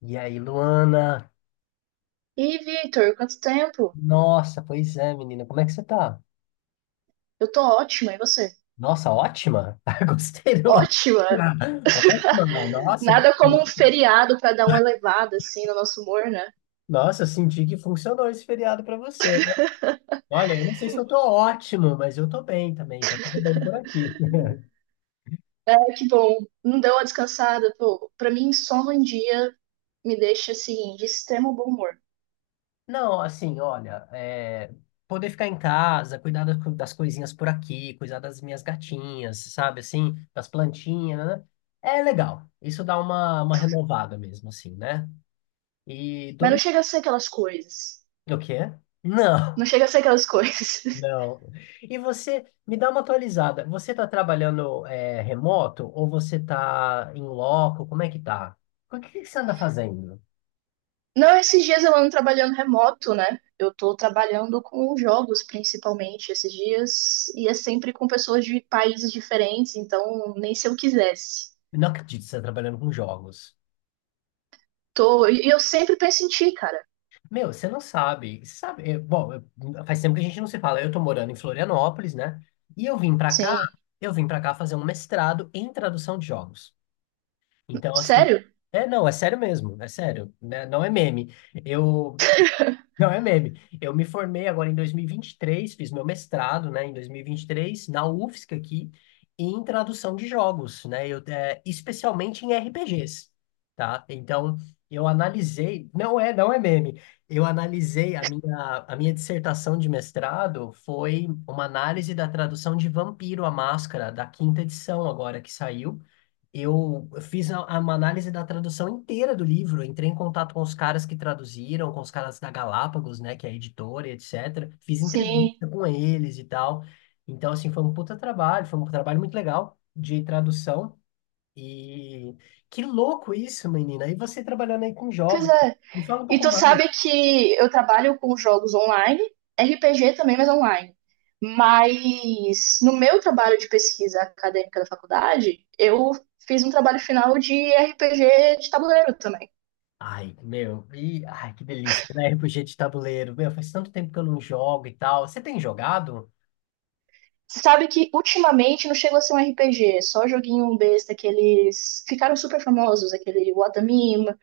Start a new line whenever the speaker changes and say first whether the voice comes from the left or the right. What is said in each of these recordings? left: E aí, Luana?
right: E Victor, quanto tempo?
left: Nossa, pois é, menina. Como é que você tá?
right: Eu tô ótima, e você?
left: Nossa, ótima. Gostei do.
right: Ótima!
left: Ótima. Nossa, que.
right: Nada como um feriado pra dar uma elevada assim no nosso humor, né?
left: Nossa, senti que funcionou esse feriado pra você, né? Olha, eu não sei se eu tô ótimo, mas eu tô bem também. Tá tudo bem por aqui.
right: É, que bom, não deu uma descansada, pô. Pra mim, só um dia me deixa assim de extremo bom humor.
left: Não, assim, olha, é, poder ficar em casa, cuidar das coisinhas por aqui, cuidar das minhas gatinhas, sabe, assim, das plantinhas, né? É legal. Isso dá uma renovada mesmo, assim, né? E
right: Mas não
left: domingo.
right: chega a ser aquelas coisas.
left: O quê?
right: Não
left: Não,
right: chega a ser aquelas coisas.
left: não. E você, me dá uma atualizada. Você está trabalhando remoto ou você está em loco? Como é que tá? O que que você anda fazendo?
right: Não, esses dias eu ando trabalhando remoto, né? Eu tô trabalhando com jogos, principalmente, esses dias, e é sempre com pessoas de países diferentes, então nem se eu quisesse.
left: Eu não acredito que você está trabalhando com jogos.
right: Tô, e eu sempre penso em ti, cara.
left: Meu, você não sabe. Você sabe, bom, faz tempo que a gente não se fala. Eu tô morando em Florianópolis, né? E eu vim para cá,
right: Sim.
left: eu vim para cá fazer um mestrado em tradução de jogos. Então, assim,
right: Sério?
left: é, não, é sério mesmo, é sério, né? Não é meme. Eu, Não é meme. Eu me formei agora em dois mil e vinte e três. Fiz meu mestrado, né, em dois mil e vinte e três, na UFSC aqui, em tradução de jogos, né, eu, especialmente em RPGs, tá? Então, não é, não é meme, eu analisei, a minha dissertação de mestrado foi uma análise da tradução de Vampiro a Máscara, da quinta edição agora que saiu, eu fiz uma análise da tradução inteira do livro, entrei em contato com os caras que traduziram, com os caras da Galápagos, né, que é a editora, e etc. Fiz
right: Sim.
left: entrevista com eles e tal. Então, assim, foi um puta trabalho, foi um trabalho muito legal de tradução. E que louco isso, menina. E você trabalhando aí com
right: Pois
left: jogos.
right: é.
left: Me fala um
right: E
left: pouco
right: tu
left: mais.
right: sabe que eu trabalho com jogos online, RPG também, mas online. Mas no meu trabalho de pesquisa acadêmica da faculdade, eu fiz um trabalho final de RPG de tabuleiro também.
left: Ai, meu, e, ai, que delícia, né? RPG de tabuleiro. Meu, faz tanto tempo que eu não jogo e tal. Você tem jogado?
right: Você sabe que ultimamente não chegou a ser um RPG, só joguinho besta, que eles ficaram super famosos, aquele Watamima,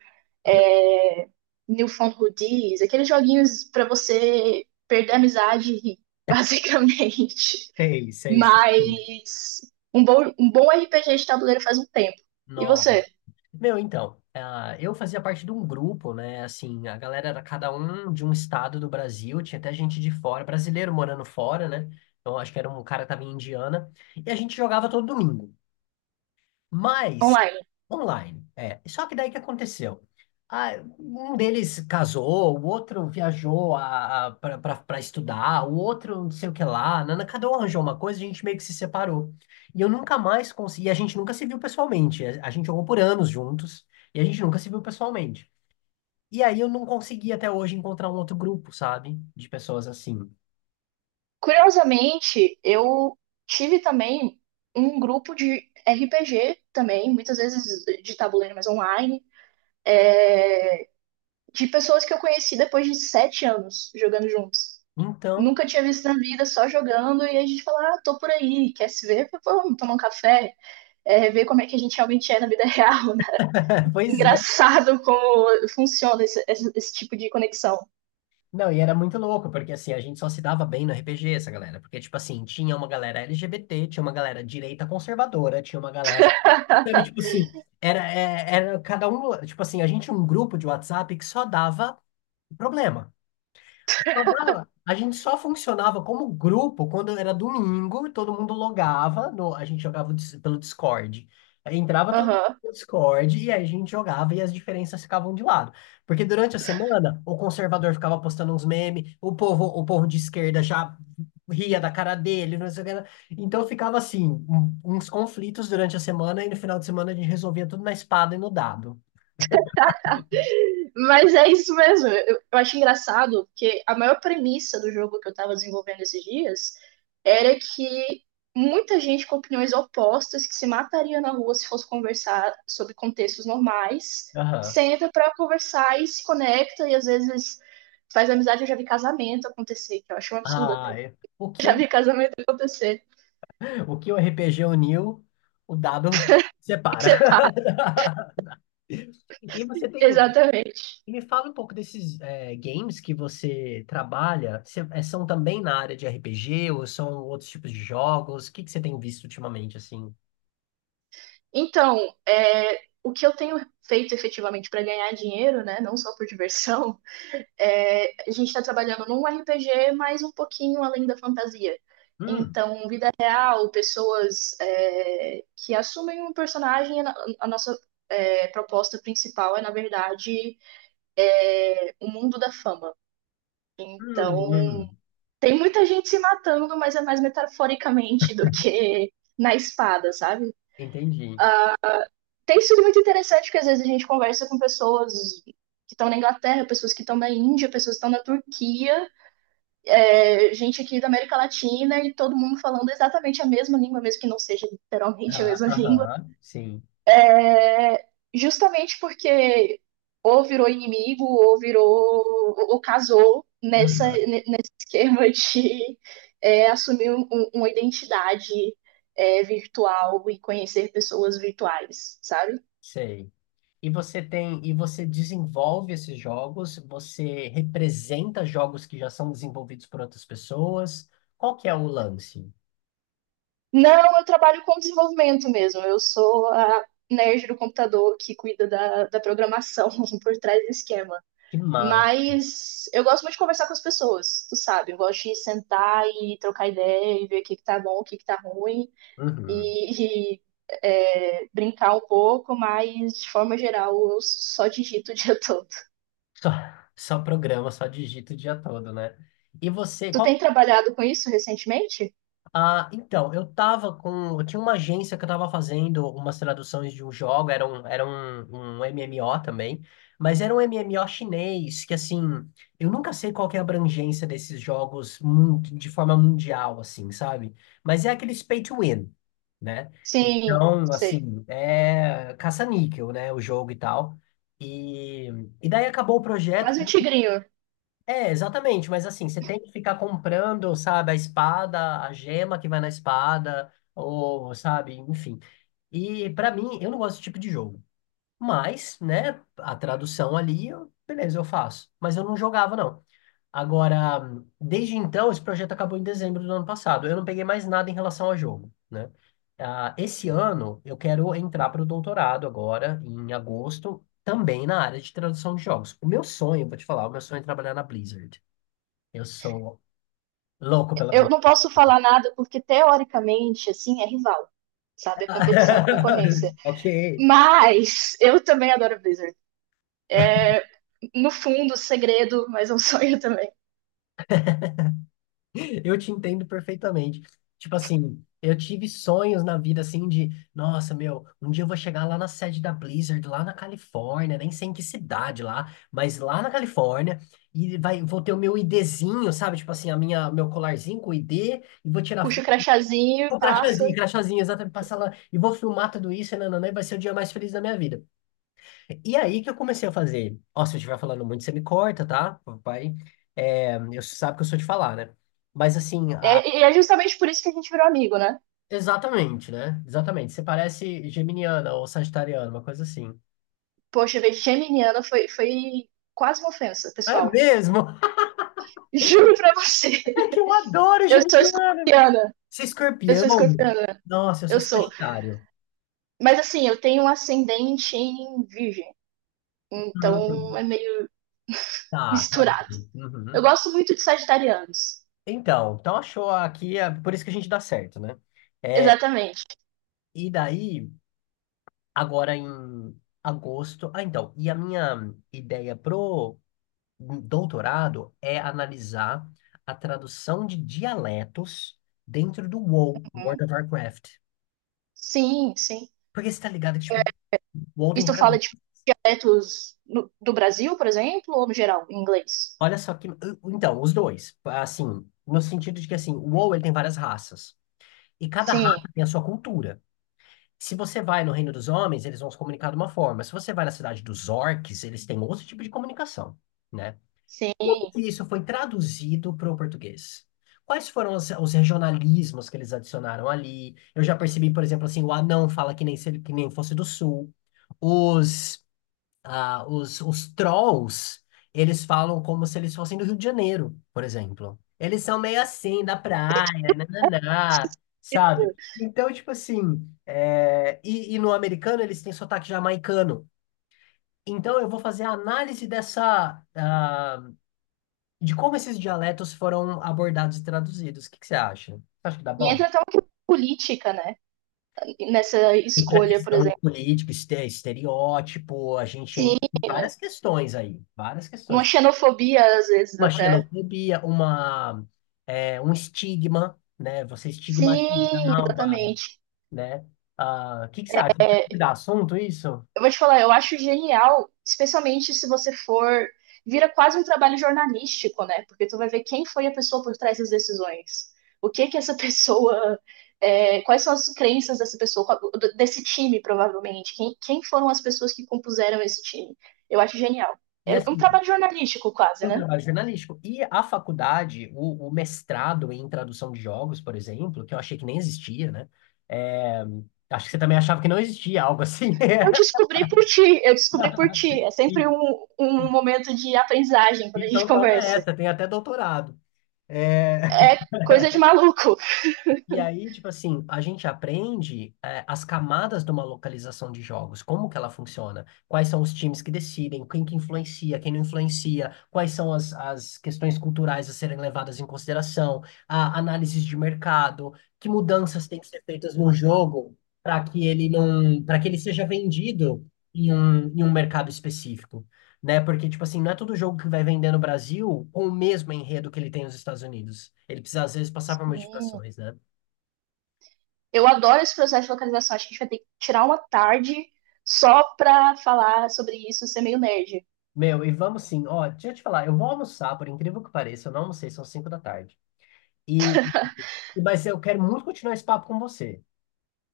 right: é... Newfoundlandies, aqueles joguinhos pra você perder a amizade e rir, basicamente.
left: Sei, sei, sei.
right: Mas um bom RPG de tabuleiro faz um tempo. E você,
left: Meu, então, eu fazia parte de um grupo, né? Assim, a galera era cada um de um estado do Brasil, tinha até gente de fora, brasileiro morando fora, né? Então, acho que era um cara que tava em Indiana. E a gente jogava todo domingo. Mas,
right: online?
left: online, é. Só que daí que aconteceu? Ah, um deles casou, o outro viajou para estudar, o outro não sei o que lá. Nana, cada um arranjou uma coisa, a gente meio que se separou. E eu nunca mais consegui, e a gente nunca se viu pessoalmente. A gente jogou por anos juntos, e a gente nunca se viu pessoalmente. E aí eu não consegui até hoje encontrar um outro grupo, sabe? De pessoas assim.
right: Curiosamente, eu tive também um grupo de RPG também, muitas vezes de tabuleiro, mas online de pessoas que eu conheci depois de 7 anos jogando juntos.
left: Então,
right: Nunca tinha visto na vida, só jogando, e a gente fala, ah, tô por aí, quer se ver? Vamos tomar um café, ver como é que a gente realmente é na vida real, né?
left: pois é.
right: Engraçado como funciona esse tipo de conexão.
left: Não, e era muito louco, porque assim, a gente só se dava bem no RPG, essa galera. Porque, tipo assim, tinha uma galera LGBT, tinha uma galera direita conservadora, tinha uma galera. Sabe, tipo assim, era cada um. Tipo assim, a gente tinha um grupo de WhatsApp que só dava problema. Só dava. A gente só funcionava como grupo quando era domingo, todo mundo logava, a gente jogava pelo Discord. Aí entrava todo mundo
right: Aham.
left: no Discord e aí a gente jogava e as diferenças ficavam de lado. Porque durante a semana, o conservador ficava postando uns memes, o povo de esquerda já ria da cara dele, não sei o que lá. Então ficava assim, um- uns conflitos durante a semana e no final de semana a gente resolvia tudo na espada e no dado.
right: Mas é isso mesmo. Eu acho engraçado que a maior premissa do jogo que eu tava desenvolvendo esses dias era que muita gente com opiniões opostas que se mataria na rua se fosse conversar sobre contextos normais,
left: Aham.
right: senta pra conversar e se conecta e às vezes faz amizade. Eu já vi casamento acontecer, que eu acho um absurdo até.
left: Ah, é. O
right: Já
left: que
right: vi casamento acontecer.
left: O que o RPG uniu, o dado separa. E você tem.
right: Exatamente.
left: Me fala um pouco desses games que você trabalha. São também na área de RPG ou são outros tipos de jogos? O que que você tem visto ultimamente, assim?
right: Então, o que eu tenho feito efetivamente para ganhar dinheiro, né, não só por diversão, a gente está trabalhando num RPG, mas um pouquinho além da fantasia.
left: Hum,
right: Então, vida real, pessoas que assumem um personagem, nossa proposta principal é, na verdade, o mundo da fama. Então,
left: hum, hum.
right: tem muita gente se matando, mas é mais metaforicamente do que na espada, sabe?
left: Entendi.
right: Tem sido muito interessante, porque às vezes a gente conversa com pessoas que estão na Inglaterra, pessoas que estão na Índia, pessoas que estão na Turquia, gente aqui da América Latina e todo mundo falando exatamente a mesma língua, mesmo que não seja literalmente a
left: Ah,
right: mesma língua.
left: aham, sim.
right: É, justamente porque ou virou inimigo, ou virou, ou casou nessa,
left: Aham,
right: nesse esquema de assumir uma identidade virtual e conhecer pessoas virtuais, sabe?
left: sei. E você tem, e você desenvolve esses jogos, você representa jogos que já são desenvolvidos por outras pessoas. Qual que é o lance?
right: Não, eu trabalho com desenvolvimento mesmo. Eu sou a nerd do computador que cuida da programação por trás do esquema.
left: Que massa.
right: Mas eu gosto muito de conversar com as pessoas, tu sabe? Eu gosto de sentar e trocar ideia e ver o que que tá bom, o que que tá ruim
left: Uhum.
right: e brincar um pouco, mas de forma geral eu só digito o dia todo.
left: Só, só programa, só digita o dia todo, né? E você,
right: Tu
left: qual.
right: tem trabalhado com isso recentemente?
left: Ah, então, eu tava com. Eu tinha uma agência que eu tava fazendo umas traduções de um jogo, era um MMO também, mas era um MMO chinês, que assim, eu nunca sei qual que é a abrangência desses jogos de forma mundial, assim, sabe? Mas é aqueles pay to win, né?
right: Sim,
left: Então,
right: sei.
left: assim, é caça-níquel, né? O jogo e tal. E, e daí acabou o projeto,
right: Quase um tigrinho.
left: é, exatamente, mas assim, você tem que ficar comprando, sabe, a espada, a gema que vai na espada, ou, sabe, enfim. E pra mim, eu não gosto desse tipo de jogo. Mas, né, a tradução ali, beleza, eu faço. Mas eu não jogava, não. Agora, desde então, esse projeto acabou em dezembro do ano passado. Eu não peguei mais nada em relação ao jogo, né? Ah, esse ano, eu quero entrar para o doutorado agora, em agosto, também na área de tradução de jogos. O meu sonho, vou te falar, o meu sonho é trabalhar na Blizzard. Eu sou louco pela
right: Eu
left: Blink.
right: não posso falar nada porque teoricamente, assim, é rival. Sabe, é competição, é concorrência.
left: Ok.
right: Mas eu também adoro Blizzard. No fundo, segredo, mas é um sonho também.
left: Eu te entendo perfeitamente. Tipo assim, eu tive sonhos na vida assim de, nossa, meu, um dia eu vou chegar lá na sede da Blizzard, lá na Califórnia, nem sei em que cidade lá, mas lá na Califórnia, e vou ter o meu IDzinho, sabe? Tipo assim, a minha, meu colarzinho com o ID, e vou tirar
right: Puxa o
left: foto,
right: crachazinho,
left: o
right: passa.
left: crachazinho, crachazinho, exatamente, passar lá, e vou filmar tudo isso, e nananã, e vai ser o dia mais feliz da minha vida. E aí que eu comecei a fazer. Ó, se eu estiver falando muito, você me corta, tá? Vai. É, eu sabe que eu sou de falar, né? Mas assim,
right: É, e é justamente por isso que a gente virou amigo, né?
left: exatamente, né? Exatamente. Você parece geminiana ou sagitariana, uma coisa assim.
right: Poxa, ver geminiana foi quase uma ofensa,
left: É
right: pessoal.
left: mesmo?
right: Juro pra você.
left: É que eu adoro
right: Eu sou
left: geminiano.
right: escorpiana.
left: Se
right: Eu
left: escorpião,
right: sou escorpiana.
left: nossa, eu sou
right: Eu sou.
left: sagitário.
right: Mas assim, eu tenho um ascendente em virgem. Então
left: Hum,
right: é meio
left: tá, tá bom.
right: misturado. Eu
left: Uhum.
right: gosto muito de sagitarianos.
left: Então achou aqui, é por isso que a gente dá certo, né? É,
right: Exatamente.
left: e daí. Agora em agosto. Ah, então, e a minha ideia pro doutorado é analisar a tradução de dialetos dentro do WoW, World
right: Uhum.
left: of Warcraft.
right: Sim, sim.
left: Porque você tá ligado que,
right: É,
left: tipo, WoW tem
right: isso tu
left: várias.
right: fala de dialetos do Brasil, por exemplo, ou no geral, em inglês?
left: Olha só que. Então, os dois. Assim, no sentido de que, assim, o WoW, ele tem várias raças. E cada
right: Sim,
left: raça tem a sua cultura. Se você vai no Reino dos Homens, eles vão se comunicar de uma forma. Se você vai na cidade dos orcs, eles têm outro tipo de comunicação, né?
right: sim.
left: Como que isso foi traduzido para o português? Quais foram os regionalismos que eles adicionaram ali? Eu já percebi, por exemplo, assim, o anão fala que nem, se ele- que nem fosse do sul. Os, os trolls, eles falam como se eles fossem do Rio de Janeiro, por exemplo. Eles são meio assim, da praia, nananá, sabe? Então, tipo assim, e no americano eles têm sotaque jamaicano. Então, eu vou fazer a análise dessa, de como esses dialetos foram abordados e traduzidos. O que que você acha? Você acha que dá
right: E
left: bom?
right: entra até uma questão política, né? Nessa
left: Entre a
right: escolha, por
left: questão de
right: exemplo.
left: político, estereótipo, a gente entra
right: Sim,
left: em várias questões aí, várias
right: uma
left: questões.
right: xenofobia às vezes
left: Uma
right: até.
left: xenofobia, um estigma, né? Você estigmatizar
right: Sim,
left: uma,
right: exatamente.
left: né? Ah, o que que você acha? Você acha que dá assunto isso?
right: Eu vou te falar, eu acho genial, especialmente se você for. Vira quase um trabalho jornalístico, né? Porque tu vai ver quem foi a pessoa por trás das decisões. O que que essa pessoa. Quais são as crenças dessa pessoa, desse time, provavelmente? Quem foram as pessoas que compuseram esse time? Eu acho genial.
left: E
right: É um
left: assim,
right: trabalho jornalístico, quase,
left: um
right: né?
left: trabalho jornalístico. E a faculdade, o mestrado em tradução de jogos, por exemplo, que eu achei que nem existia, né? É, acho que você também achava que não existia algo assim.
right: Eu descobri por ti, eu descobri por ti. É sempre
left: E-
right: um momento de aprendizagem quando a gente
left: Então toma
right: conversa.
left: essa, tem até doutorado. É,
right: É coisa de maluco.
left: e aí, tipo assim, a gente aprende as camadas de uma localização de jogos, como que ela funciona, quais são os times que decidem, quem que influencia, quem não influencia, quais são as questões culturais a serem levadas em consideração, a análises de mercado, que mudanças têm que ser feitas no jogo para que ele não, para que ele seja vendido em um mercado específico. Né? Porque, tipo assim, não é todo jogo que vai vender no Brasil com o mesmo enredo que ele tem nos Estados Unidos. Ele precisa, às vezes, passar por
right: Hum,
left: modificações, né?
right: Eu adoro esse processo de localização. Acho que a gente vai ter que tirar uma tarde só pra falar sobre isso, ser meio nerd.
left: Meu, e vamos sim. Ó, deixa eu te falar, eu vou almoçar, por incrível que pareça, eu não almocei, são 5 da tarde. E, mas eu quero muito continuar esse papo com você.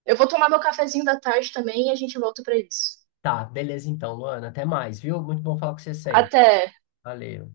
right: Eu vou tomar meu cafezinho da tarde também e a gente volta pra isso.
left: Tá, beleza então, Luana. Até mais, viu? Muito bom falar com você sempre.
right: Até.
left: Valeu.